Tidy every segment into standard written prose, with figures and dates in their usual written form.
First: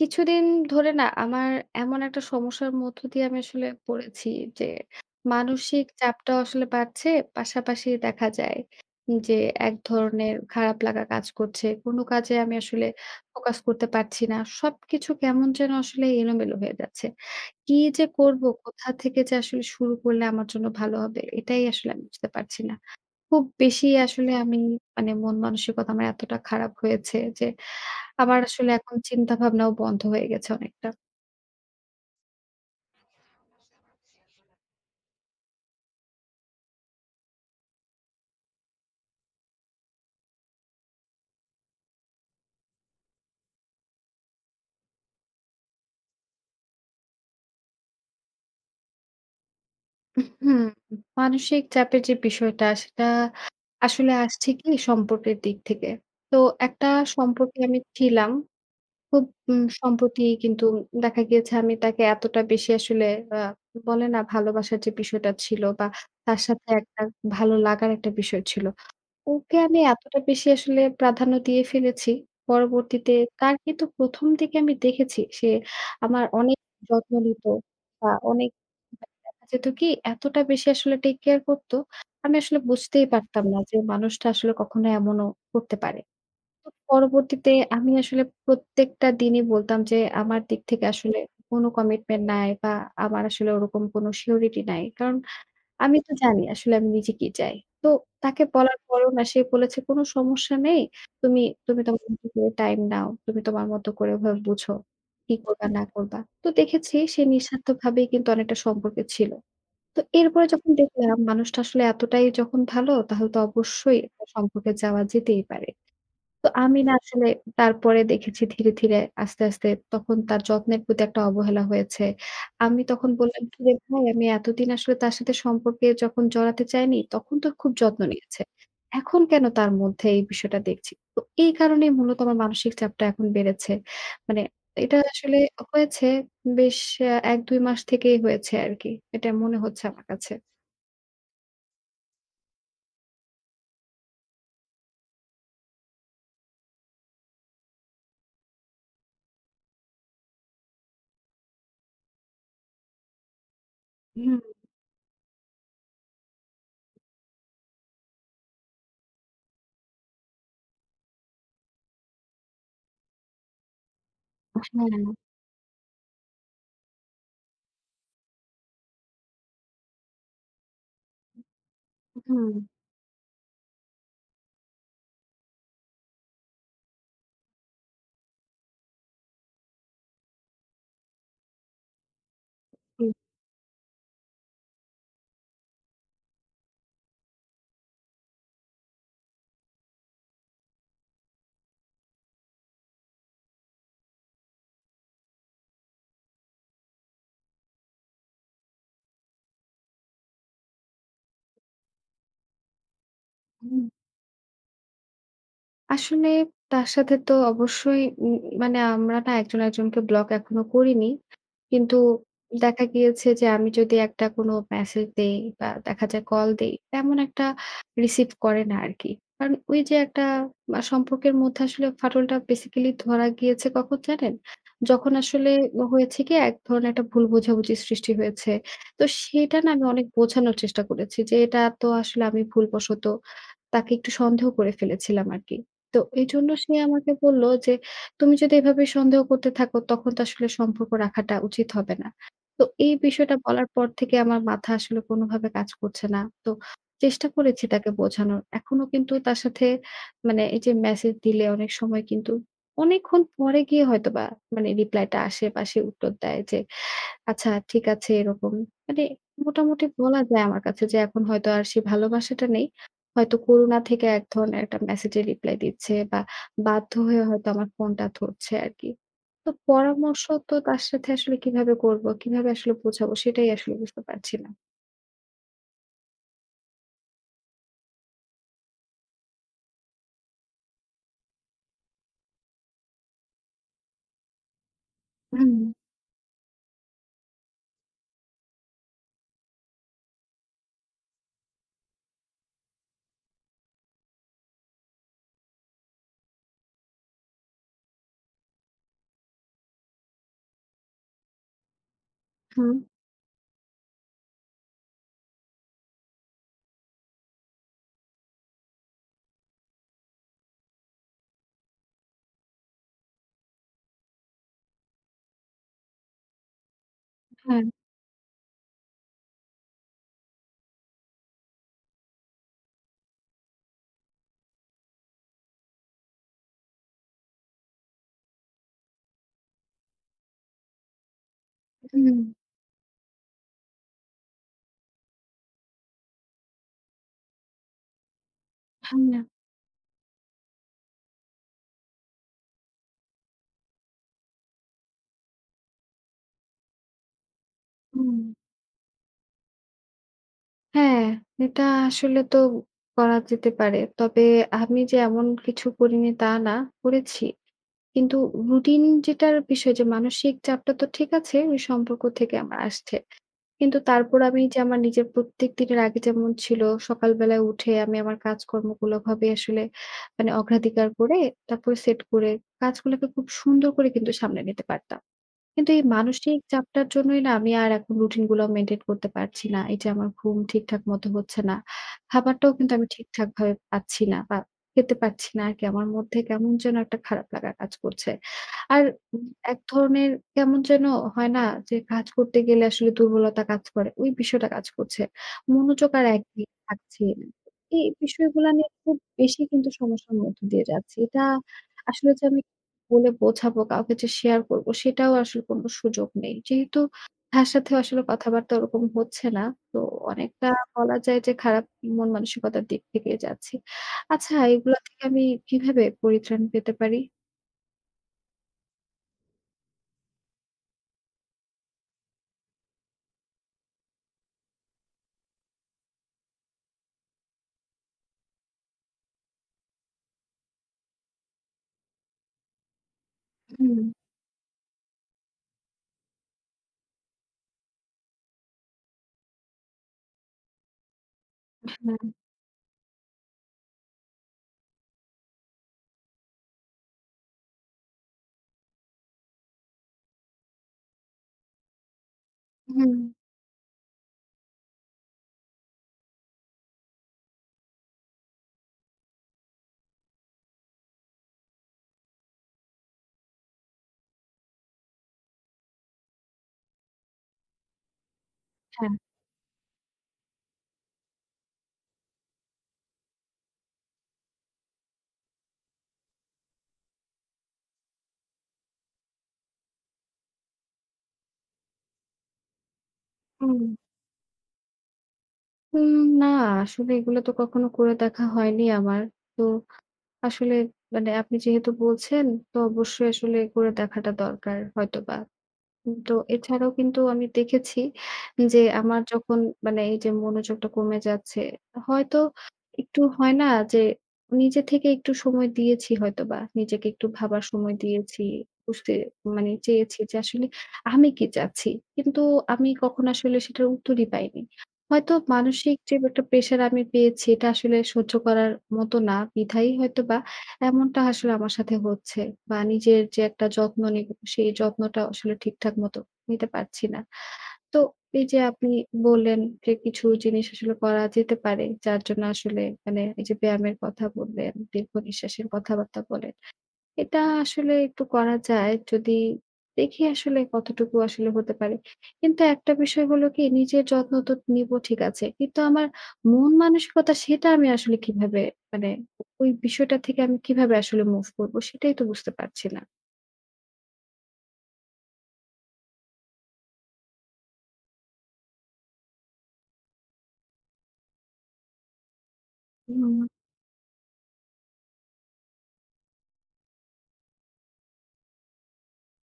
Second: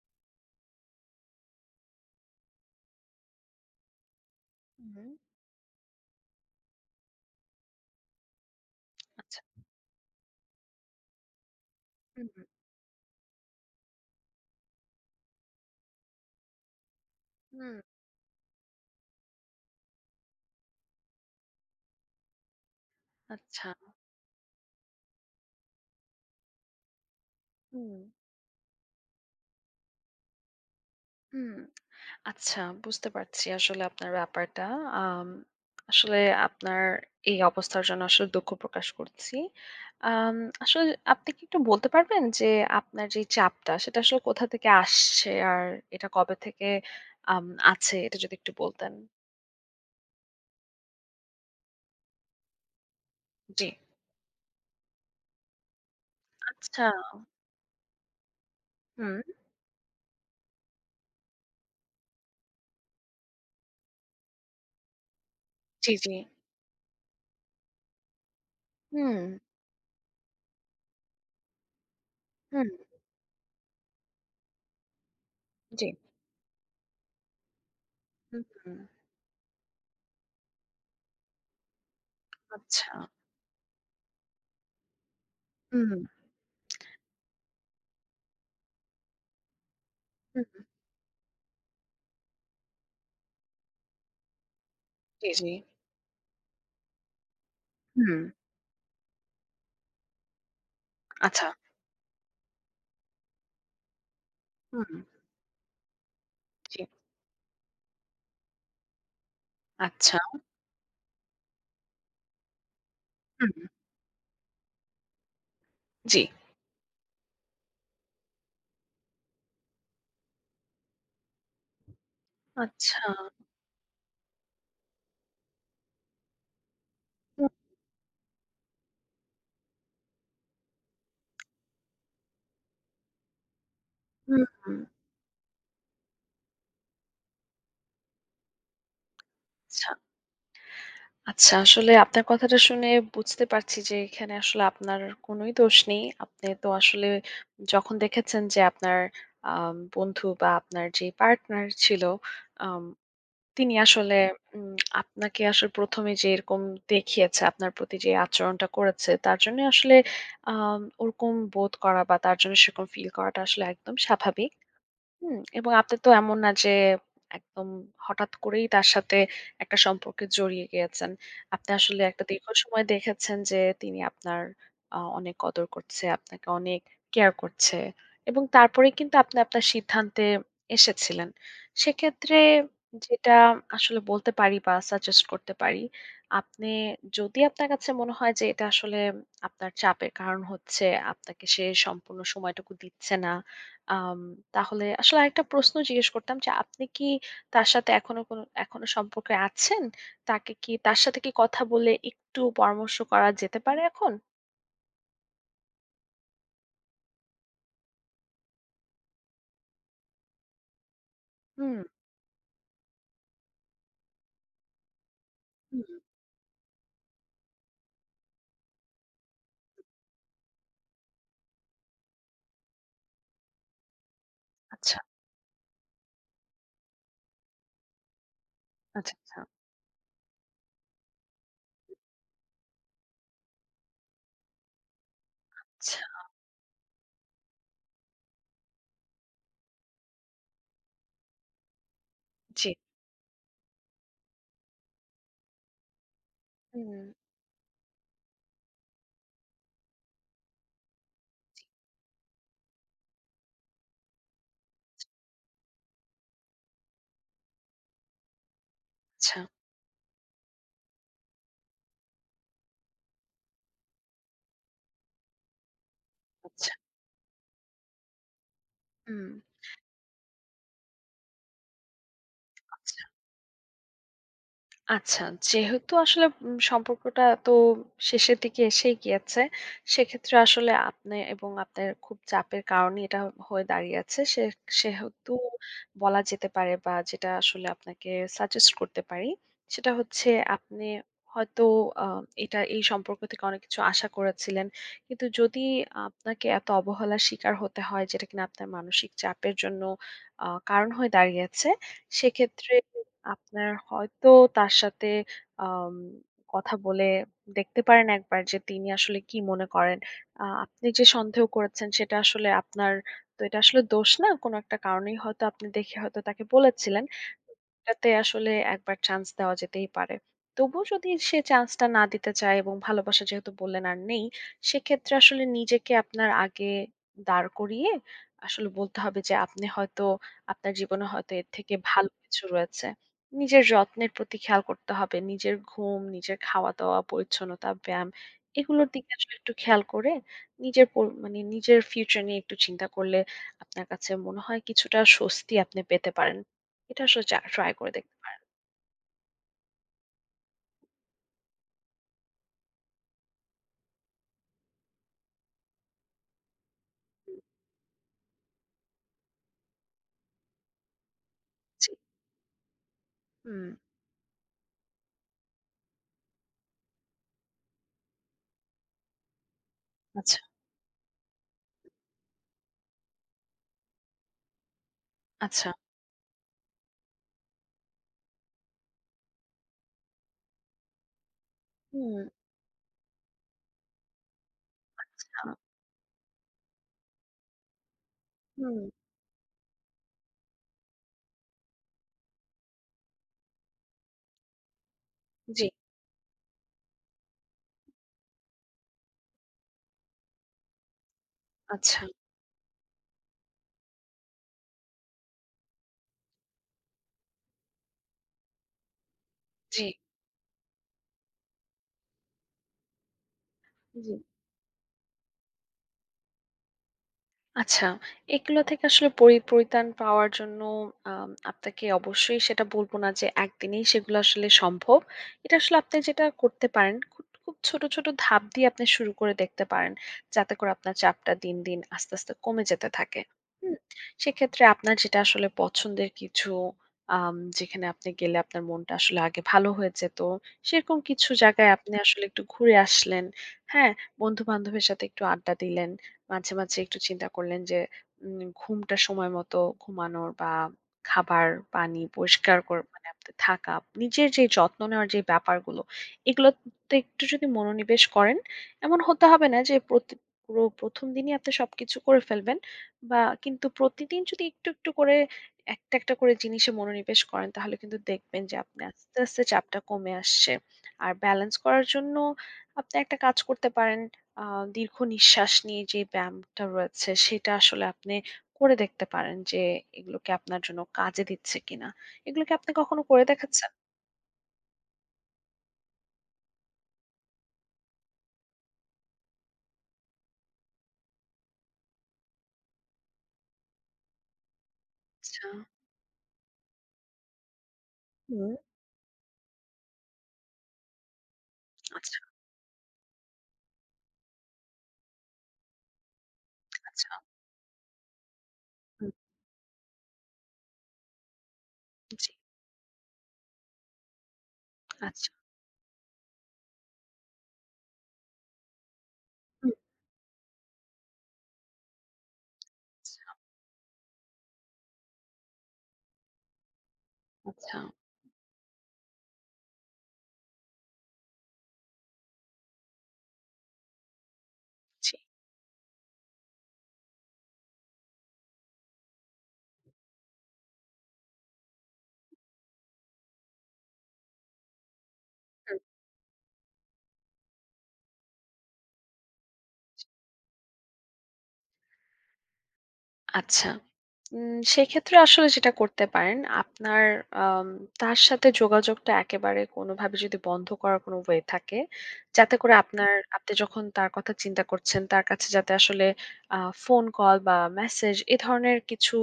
কিছুদিন ধরে না আমার এমন একটা সমস্যার মধ্য দিয়ে আমি আসলে পড়েছি যে হুম, মানসিক চাপটা আসলে বাড়ছে। পাশাপাশি দেখা যায় যে আচ্ছা। এক ধরনের খারাপ লাগা কাজ করছে, কোনো হুম, কাজে হুম, আমি আসলে ফোকাস করতে পারছি না, সবকিছু কেমন যেন আসলে এলোমেলো হয়ে যাচ্ছে। হুম, কি যে করব, কোথা থেকে যে আসলে শুরু করলে আমার জন্য ভালো হবে, এটাই আসলে আমি বুঝতে পারছি না। খুব আচ্ছা। বেশি আসলে আমি মানে মন মানসিকতা আমার এতটা খারাপ হয়েছে যে হুম, আমার আসলে এখন চিন্তা ভাবনাও বন্ধ হয়ে গেছে অনেকটা। হুম। আচ্ছা, বুঝতে পারছি আসলে আপনার ব্যাপারটা। আম আসলে আপনার এই অবস্থার জন্য আসলে দুঃখ প্রকাশ করছি। আম আসলে আপনি কি একটু বলতে পারবেন যে আপনার যে চাপটা সেটা আসলে কোথা থেকে আসছে? আর এটা কবে থেকে আম আছে, এটা যদি একটু বলতেন। হুম। মানসিক চাপের যে বিষয়টা সেটা জি। আসলে আসছে কি সম্পর্কের দিক থেকে। তো আচ্ছা। একটা সম্পর্কে আমি ছিলাম। হুম। খুব সম্প্রতি কিন্তু দেখা গিয়েছে আমি তাকে এতটা বেশি আসলে আ বলে না ভালোবাসার যে বিষয়টা ছিল বা জি, জি। তার সাথে একটা ভালো লাগার একটা বিষয় ছিল। হুম, ওকে আমি এতটা বেশি আসলে প্রাধান্য দিয়ে ফেলেছি, হুম, পরবর্তীতে তার কিন্তু ১ম দিকে আমি দেখেছি সে জি। আমার অনেক যত্ন নিত বা হুম, অনেক হুম। মানে দেখা যেত কি এতটা বেশি আসলে টেক কেয়ার করত, আমি আসলে আচ্ছা। বুঝতেই পারতাম না যে মানুষটা আসলে কখনো এমনও করতে হুম, পারে। তো পরবর্তীতে আমি আসলে প্রত্যেকটা দিনই বলতাম যে আমার দিক হুম। থেকে আসলে কোনো কমিটমেন্ট নাই বা আমার আসলে ওরকম কোনো সিউরিটি নাই। কারণ জি, জি। আমি তো জানি আসলে আমি নিজে কি চাই। তো হুম, তাকে বলার পরেও না সে বলেছে, "কোনো সমস্যা নেই। তুমি আচ্ছা। তুমি তোমার মতো করে টাইম নাও। তুমি তোমার মতো করে ওভাবে বুঝো। হুম, কি করবা না করবা।" তো জি। দেখেছি সে নিঃস্বার্থভাবেই কিন্তু অনেকটা সম্পর্কে ছিল। তো আচ্ছা, এরপরে যখন দেখলাম মানুষটা আসলে এতটাই যখন ভালো তাহলে তো হুম, অবশ্যই একটা সম্পর্কে যাওয়া যেতেই পারে। জি। তো আমি না আসলে তারপরে দেখেছি ধীরে, ধীরে আস্তে, আস্তে তখন তার যত্নের প্রতি একটা অবহেলা হয়েছে। আমি আচ্ছা। তখন বললাম, "কিরে ভাই, আমি এতদিন আসলে তার সাথে সম্পর্কে যখন জড়াতে চাইনি, তখন হু, তো খুব যত্ন নিয়েছে। এখন কেন তার মধ্যে এই বিষয়টা দেখছি?" তো এই কারণেই মূলত আমার মানসিক চাপটা এখন বেড়েছে। মানে হুম, হুম। এটা আসলে হয়েছে বেশ ১-২ মাস থেকেই হয়েছে আরকি। এটা মনে হচ্ছে আচ্ছা, আমার কাছে। আচ্ছা। আসলে আপনার কথাটা শুনে বুঝতে পারছি যে এখানে আসলে আপনার কোনোই দোষ নেই। আপনি তো আসলে যখন দেখেছেন যে আপনার বন্ধু বা আপনার যে পার্টনার ছিল, আম তিনি আসলে হুম। উম আপনাকে আসলে ১ম এ যে এরকম দেখিয়েছে, আপনার প্রতি যে আচরণটা করেছে, তার জন্য আসলে ওরকম বোধ করা বা তার জন্য সেরকম ফিল করাটা আসলে একদম স্বাভাবিক। হ্যাঁ। হুম, এবং আপনার তো এমন না যে একদম হঠাৎ করেই তার সাথে একটা সম্পর্কে জড়িয়ে গিয়েছেন। আপনি আসলে একটা দীর্ঘ হুম। সময় দেখেছেন যে তিনি আপনার অনেক কদর করছে, আপনাকে অনেক কেয়ার করছে এবং তারপরেই কিন্তু আপনি আপনার সিদ্ধান্তে এসেছিলেন। সেক্ষেত্রে যেটা আসলে বলতে পারি বা সাজেস্ট করতে পারি, আপনি যদি আপনার কাছে মনে হয় যে এটা আসলে আপনার চাপের কারণ হচ্ছে, আপনাকে সে সম্পূর্ণ সময়টুকু দিচ্ছে না, আম তাহলে আসলে আরেকটা প্রশ্ন জিজ্ঞেস করতাম যে আপনি কি তার সাথে এখনো কোনো এখনো সম্পর্কে আছেন? তাকে কি তার সাথে কি কথা বলে একটু পরামর্শ করা যেতে জি। পারে এখন? আসলে তার সাথে তো অবশ্যই মানে আমরা না একজন একজনকে ব্লক এখনো করিনি। হুম, কিন্তু দেখা গিয়েছে যে আমি যদি একটা কোনো মেসেজ দেই বা হুম। দেখা যায় কল দেই, তেমন একটা রিসিভ করে না আরকি। কারণ ওই যে একটা সম্পর্কের মধ্যে আসলে ফাটলটা বেসিক্যালি ধরা গিয়েছে কখন জানেন? আচ্ছা, যখন আসলে হয়েছে কি এক ধরনের একটা ভুল বোঝাবুঝি সৃষ্টি হয়েছে। তো আচ্ছা, আচ্ছা, সেটা না আমি অনেক বোঝানোর চেষ্টা করেছি যে এটা তো আসলে আমি ভুলবশত তাকে একটু সন্দেহ করে ফেলেছিলাম আরকি। আচ্ছা। তো এজন্য সে আমাকে বলল যে, "তুমি যদি এভাবে সন্দেহ করতে থাকো তখন তো আসলে সম্পর্ক রাখাটা উচিত হবে না।" তো জি। এই বিষয়টা বলার পর থেকে আমার মাথা আসলে কোনোভাবে কাজ করছে না। তো হুম। চেষ্টা করেছি তাকে বোঝানোর। এখনো কিন্তু তার সাথে মানে এই যে মেসেজ দিলে অনেক সময় কিন্তু অনেকক্ষণ পরে গিয়ে হয়তোবা মানে রিপ্লাইটা আসে বা সে উত্তর দেয় যে আচ্ছা ঠিক আছে এরকম। মানে আচ্ছা, মোটামুটি বলা যায় আমার কাছে যে এখন হয়তো আর সেই ভালোবাসাটা নেই। হয়তো করুণা থেকে এক ধরনের একটা মেসেজে রিপ্লাই দিচ্ছে বা আচ্ছা। বাধ্য হয়ে হয়তো আমার ফোনটা ধরছে আরকি। হুম। তো পরামর্শ তো তার সাথে আসলে কিভাবে করব, কিভাবে আসলে বোঝাবো সেটাই আসলে বুঝতে পারছি না। আচ্ছা, যেহেতু আসলে সম্পর্কটা তো শেষের দিকে এসেই গিয়েছে, সেক্ষেত্রে আসলে আপনি এবং আপনার খুব চাপের কারণে এটা হয়ে দাঁড়িয়েছে। সেহেতু হুম, বলা যেতে পারে বা যেটা আসলে আপনাকে সাজেস্ট করতে পারি, সেটা হচ্ছে আপনি হয়তো আ এটা এই সম্পর্ক থেকে অনেক কিছু আশা করেছিলেন। কিন্তু যদি আপনাকে এত অবহেলার শিকার হতে হয় যেটা কিনা আপনার মানসিক চাপের জন্য আ কারণ হয়ে দাঁড়িয়েছে, সেক্ষেত্রে হুম, আপনার হয়তো তার সাথে আম কথা বলে দেখতে পারেন একবার যে তিনি আসলে কি মনে করেন। আপনি যে সন্দেহ করেছেন সেটা আসলে আপনার, তো এটা আসলে দোষ না। কোনো একটা কারণেই হয়তো আপনি দেখে হয়তো তাকে বলেছিলেন। হ্যাঁ। এটাতে আসলে একবার চান্স দেওয়া যেতেই পারে। তবুও যদি সে চান্সটা না দিতে চায় এবং ভালোবাসা যেহেতু বললেন আর নেই, সেক্ষেত্রে আসলে নিজেকে আপনার আগে দাঁড় করিয়ে আসলে বলতে হবে যে আপনি হয়তো, আপনার জীবনে হয়তো এর থেকে হুম, ভালো হুম, কিছু রয়েছে। নিজের যত্নের প্রতি খেয়াল করতে হবে। নিজের ঘুম, নিজের খাওয়া-দাওয়া, পরিচ্ছন্নতা, ব্যায়াম এগুলোর হুম, দিকে আসলে একটু খেয়াল করে নিজের পর মানে নিজের ফিউচার নিয়ে একটু চিন্তা করলে আপনার কাছে মনে হয় কিছুটা স্বস্তি আপনি পেতে পারেন। এটা আসলে ট্রাই করে দেখতে হুম। পারেন। হ্যাঁ, এটা আসলে তো করা যেতে পারে। তবে আমি যে এমন কিছু করিনি তা না, করেছি। কিন্তু রুটিন যেটার বিষয় যে মানসিক চাপটা তো ঠিক আছে, ওই জি। সম্পর্ক থেকে আমার আসছে। হুম। কিন্তু তারপর আমি যে আমার নিজের প্রত্যেক দিনের আগে যেমন ছিল সকালবেলায় উঠে আমি আমার কাজকর্মগুলো ওভাবে আসলে মানে আচ্ছা, অগ্রাধিকার করে তারপরে সেট করে কাজগুলোকে খুব সুন্দর করে কিন্তু সামলে নিতে পারতাম। আচ্ছা। কিন্তু এই মানসিক চাপটার জন্যই না আমি আর এখন রুটিন গুলো মেইনটেইন করতে পারছি না। এই যে আমার ঘুম ঠিকঠাক মতো হচ্ছে না। হুম, খাবারটাও কিন্তু আমি ঠিকঠাক ভাবে পাচ্ছি না বা খেতে পারছি না আ আরকি। আমার মধ্যে কেমন যেন একটা খারাপ লাগা কাজ করছে। হুম। আর উম এক ধরনের কেমন যেন হয় না যে কাজ করতে গেলে আসলে দুর্বলতা কাজ করে। ওই বিষয়টা কাজ করছে। জি। মনোযোগ আর একদিকে থাকছে না। এই বিষয়গুলা নিয়ে খুব বেশি কিন্তু সমস্যার মধ্য দিয়ে যাচ্ছি। এটা আচ্ছা। আসলে যে আমি বলে বোঝাবো, কাউকে যে শেয়ার করব সেটাও আসলে কোন সুযোগ নেই। যেহেতু তার সাথে আসলে কথাবার্তা ওরকম হচ্ছে না। তো জি, অনেকটা বলা যায় যে খারাপ মন মানসিকতার দিক থেকে যাচ্ছি। জি। আচ্ছা, এগুলা থেকে আমি কিভাবে পরিত্রাণ পেতে পারি? আচ্ছা, এগুলো থেকে আসলে পরিত্রাণ পাওয়ার জন্য আপনাকে অবশ্যই সেটা বলব না যে একদিনেই সেগুলো আসলে সম্ভব। এটা আসলে আপনি যেটা করতে পারেন, খুব, খুব ছোট, ছোট ধাপ দিয়ে আপনি শুরু করে দেখতে পারেন। যাতে করে আপনার চাপটা দিন, দিন আস্তে, আস্তে কমে যেতে থাকে। হুম? হুম, সেক্ষেত্রে আপনার যেটা আসলে পছন্দের কিছু, যেখানে আপনি গেলে আপনার মনটা আসলে আগে ভালো হয়ে যেত। সেরকম কিছু জায়গায় আপনি হ্যাঁ, আসলে একটু ঘুরে আসলেন। হ্যাঁ? বন্ধু-বান্ধবের সাথে একটু আড্ডা দিলেন। মাঝে, মাঝে একটু চিন্তা করলেন যে ঘুমটা সময় মতো ঘুমানোর বা খাবার, পানি পরিষ্কার কর হুম, মানে আপনার থাকা, নিজের যে যত্ন নেওয়ার যে ব্যাপারগুলো, এগুলোতে একটু যদি মনোনিবেশ করেন, এমন হতে হবে না যে প্রতি পুরো ১ম দিনই আপনি সবকিছু করে ফেলবেন, বা কিন্তু প্রতিদিন যদি একটু, একটু করে একটা, একটা করে জিনিসে মনোনিবেশ করেন তাহলে কিন্তু দেখবেন যে আপনি হ্যাঁ। আস্তে, আস্তে চাপটা কমে আসছে। আর ব্যালেন্স করার জন্য আপনি একটা কাজ করতে পারেন, আ দীর্ঘ নিঃশ্বাস নিয়ে যে ব্যায়ামটা রয়েছে, সেটা আসলে আপনি করে দেখতে পারেন যে এগুলো কি আপনার জন্য কাজে দিচ্ছে কিনা? এগুলো কি আপনি কখনো করে হুম। দেখাচ্ছেন? না আসলে এগুলো তো কখনো করে দেখা হয়নি আমার। তো আসলে মানে আপনি যেহেতু বলছেন তো অবশ্যই আসলে করে দেখাটা দরকার হয়তোবা। আচ্ছা। তো এছাড়াও কিন্তু আমি দেখেছি হুম। যে আমার যখন মানে এই যে মনোযোগটা কমে যাচ্ছে, আচ্ছা, হয়তো একটু হয় না যে নিজে থেকে একটু সময় দিয়েছি হয়তোবা। নিজেকে একটু আচ্ছা। ভাবার সময় দিয়েছি। বুঝতে হুম, মানে চেয়েছি যে আসলে আমি কি চাচ্ছি? কিন্তু জি। আমি কখনো আসলে সেটার উত্তরই পাইনি। হয়তো আচ্ছা। মানসিক যে একটা প্রেশার আমি পেয়েছি এটা আসলে সহ্য করার মতো না বিধায় হুম। হয়তোবা এমনটা আসলে আমার সাথে হচ্ছে বা নিজের যে একটা যত্ন নিব, সেই যত্নটা আসলে ঠিকঠাক মতো নিতে পারছি না। আচ্ছা, আচ্ছা, তো এই যে আপনি বললেন যে কিছু জিনিস আসলে করা যেতে পারে, যার জন্য আসলে মানে এই যে ব্যায়ামের কথা বললেন, দীর্ঘ জি। নিঃশ্বাসের কথাবার্তা বলেন। এটা আসলে একটু করা যায় যদি দেখি আসলে কতটুকু আসলে হতে পারে। কিন্তু একটা বিষয় হলো কি নিজের যত্ন তো নিবো ঠিক আছে। কিন্তু হুম। আমার মন মানসিকতা সেটা আমি আসলে কিভাবে মানে ওই বিষয়টা থেকে আমি কিভাবে আসলে মুভ করবো সেটাই তো বুঝতে পারছি না। আচ্ছা। সেক্ষেত্রে আসলে যেটা করতে পারেন, আপনার আম তার সাথে যোগাযোগটা একেবারে কোনোভাবে যদি বন্ধ করার কোনো ওয়ে থাকে, যাতে করে আপনার, হুম, আপনি যখন তার কথা চিন্তা করছেন, তার কাছে যাতে আসলে আ ফোন কল বা মেসেজ এ ধরনের কিছু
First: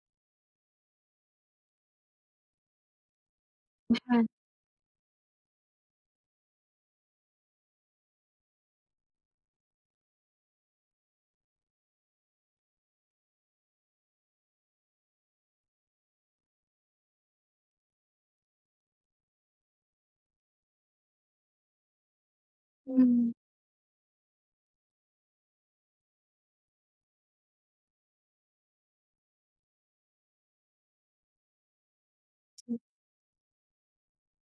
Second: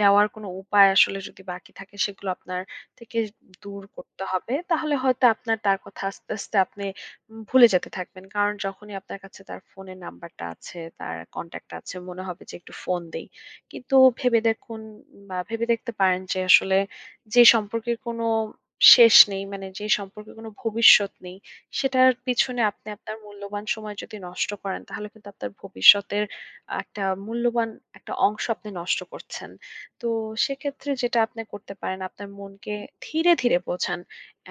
দেওয়ার কোনো উপায় আসলে যদি বাকি থাকে, সেগুলো আপনার থেকে দূর করতে হ্যাঁ, হবে। তাহলে হয়তো আপনার তার কথা আস্তে, আস্তে আপনি ভুলে যেতে থাকবেন। কারণ যখনই আপনার কাছে তার ফোনের নাম্বারটা আছে, তার কনট্যাক্ট টা আছে, মনে হবে যে একটু ফোন দেই। কিন্তু ভেবে দেখুন বা ভেবে দেখতে পারেন যে আসলে যে সম্পর্কের কোনো শেষ নেই, মানে যে সম্পর্কের কোনো ভবিষ্যৎ নেই, সেটার পিছনে আপনি হুম, আপনার মূল্যবান সময় যদি নষ্ট করেন, তাহলে কিন্তু আপনার ভবিষ্যতের একটা মূল্যবান একটা অংশ আপনি নষ্ট করছেন। তো সেক্ষেত্রে যেটা আপনি করতে পারেন, আপনার মনকে ধীরে, ধীরে বোঝান।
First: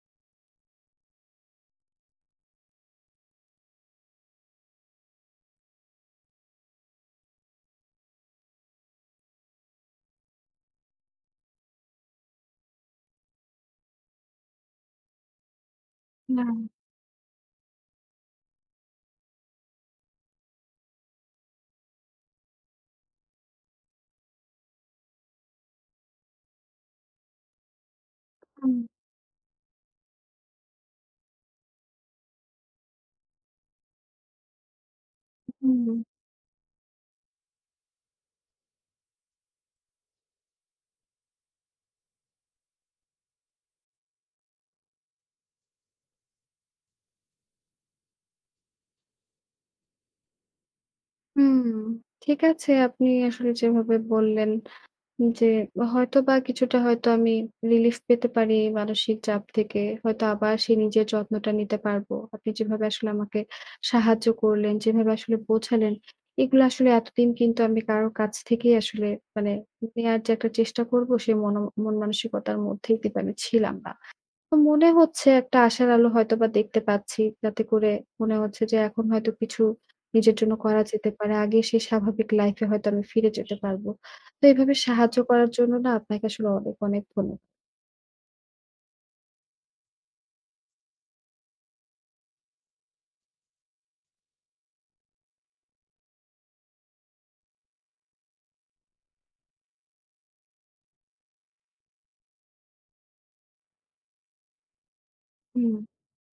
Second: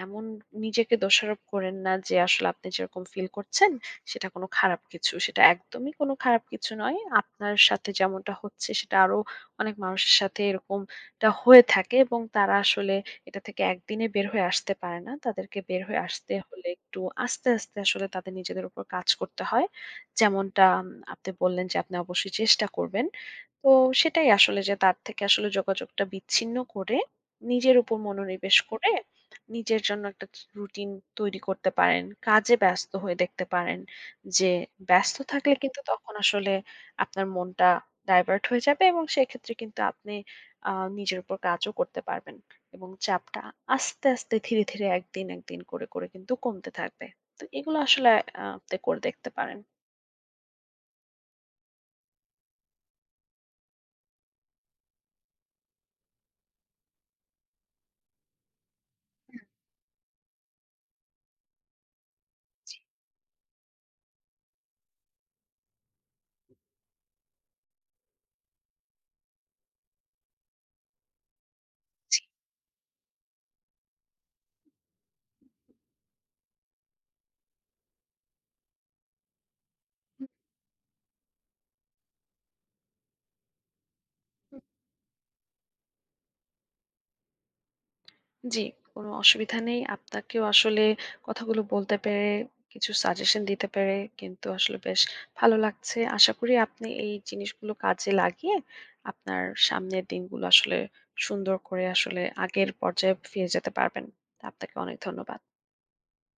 এমন নিজেকে দোষারোপ করেন না যে আসলে আপনি যেরকম ফিল করছেন সেটা কোনো খারাপ কিছু। সেটা একদমই কোনো খারাপ কিছু নয়। আপনার সাথে যেমনটা হচ্ছে সেটা আরো অনেক মানুষের সাথে এরকমটা হয়ে থাকে এবং তারা আসলে এটা থেকে একদিনে বের হয়ে আসতে পারে না। তাদেরকে বের হয়ে আসতে না, হলে একটু আস্তে, আস্তে আসলে তাদের নিজেদের উপর কাজ করতে হয়। যেমনটা, আপনি বললেন যে আপনি অবশ্যই চেষ্টা করবেন। তো সেটাই আসলে যে তার থেকে আসলে যোগাযোগটা বিচ্ছিন্ন করে নিজের উপর মনোনিবেশ হুম, করে নিজের জন্য একটা রুটিন তৈরি করতে পারেন। কাজে ব্যস্ত হয়ে দেখতে পারেন। যে ব্যস্ত থাকলে কিন্তু হুম, তখন আসলে আপনার মনটা ডাইভার্ট হয়ে যাবে এবং সেক্ষেত্রে কিন্তু আপনি নিজের উপর কাজও করতে পারবেন এবং চাপটা আস্তে আস্তে ধীরে ধীরে একদিন একদিন করে করে কিন্তু কমতে থাকবে। তো এগুলো আসলে আপনি করে দেখতে পারেন। হুম। ঠিক আছে, আপনি আসলে যেভাবে বললেন যে হয়তোবা কিছুটা হয়তো আমি রিলিফ পেতে পারি এই মানসিক চাপ থেকে। হয়তো আবার সেই নিজের যত্নটা নিতে পারবো। আপনি যেভাবে আসলে আমাকে সাহায্য করলেন, যেভাবে আসলে বোঝালেন, এগুলো আসলে এতদিন কিন্তু আমি কারো কাছ থেকেই আসলে মানে নেয়ার যে একটা চেষ্টা করবো সেই মন জি, মানসিকতার মধ্যেই কিন্তু আমি ছিলাম না। তো মনে হচ্ছে একটা আশার আলো হয়তোবা দেখতে পাচ্ছি। যাতে করে মনে হচ্ছে যে এখন হয়তো কিছু নিজের জন্য করা যেতে পারে। আগে সেই স্বাভাবিক লাইফ এ হয়তো আমি ফিরে যেতে পারবো। তো এভাবে সাহায্য করার জন্য না আপনাকে আসলে অনেক, অনেক ধন্যবাদ। জি, কোনো অসুবিধা নেই। আপনাকেও আসলে কথাগুলো বলতে পেরে, কিছু সাজেশন দিতে পেরে কিন্তু আসলে বেশ ভালো লাগছে। আশা করি আপনি এই জিনিসগুলো কাজে লাগিয়ে আপনার সামনের দিনগুলো আসলে সুন্দর করে আসলে আগের পর্যায়ে ফিরে যেতে পারবেন। তা আপনাকে অনেক ধন্যবাদ। হুম।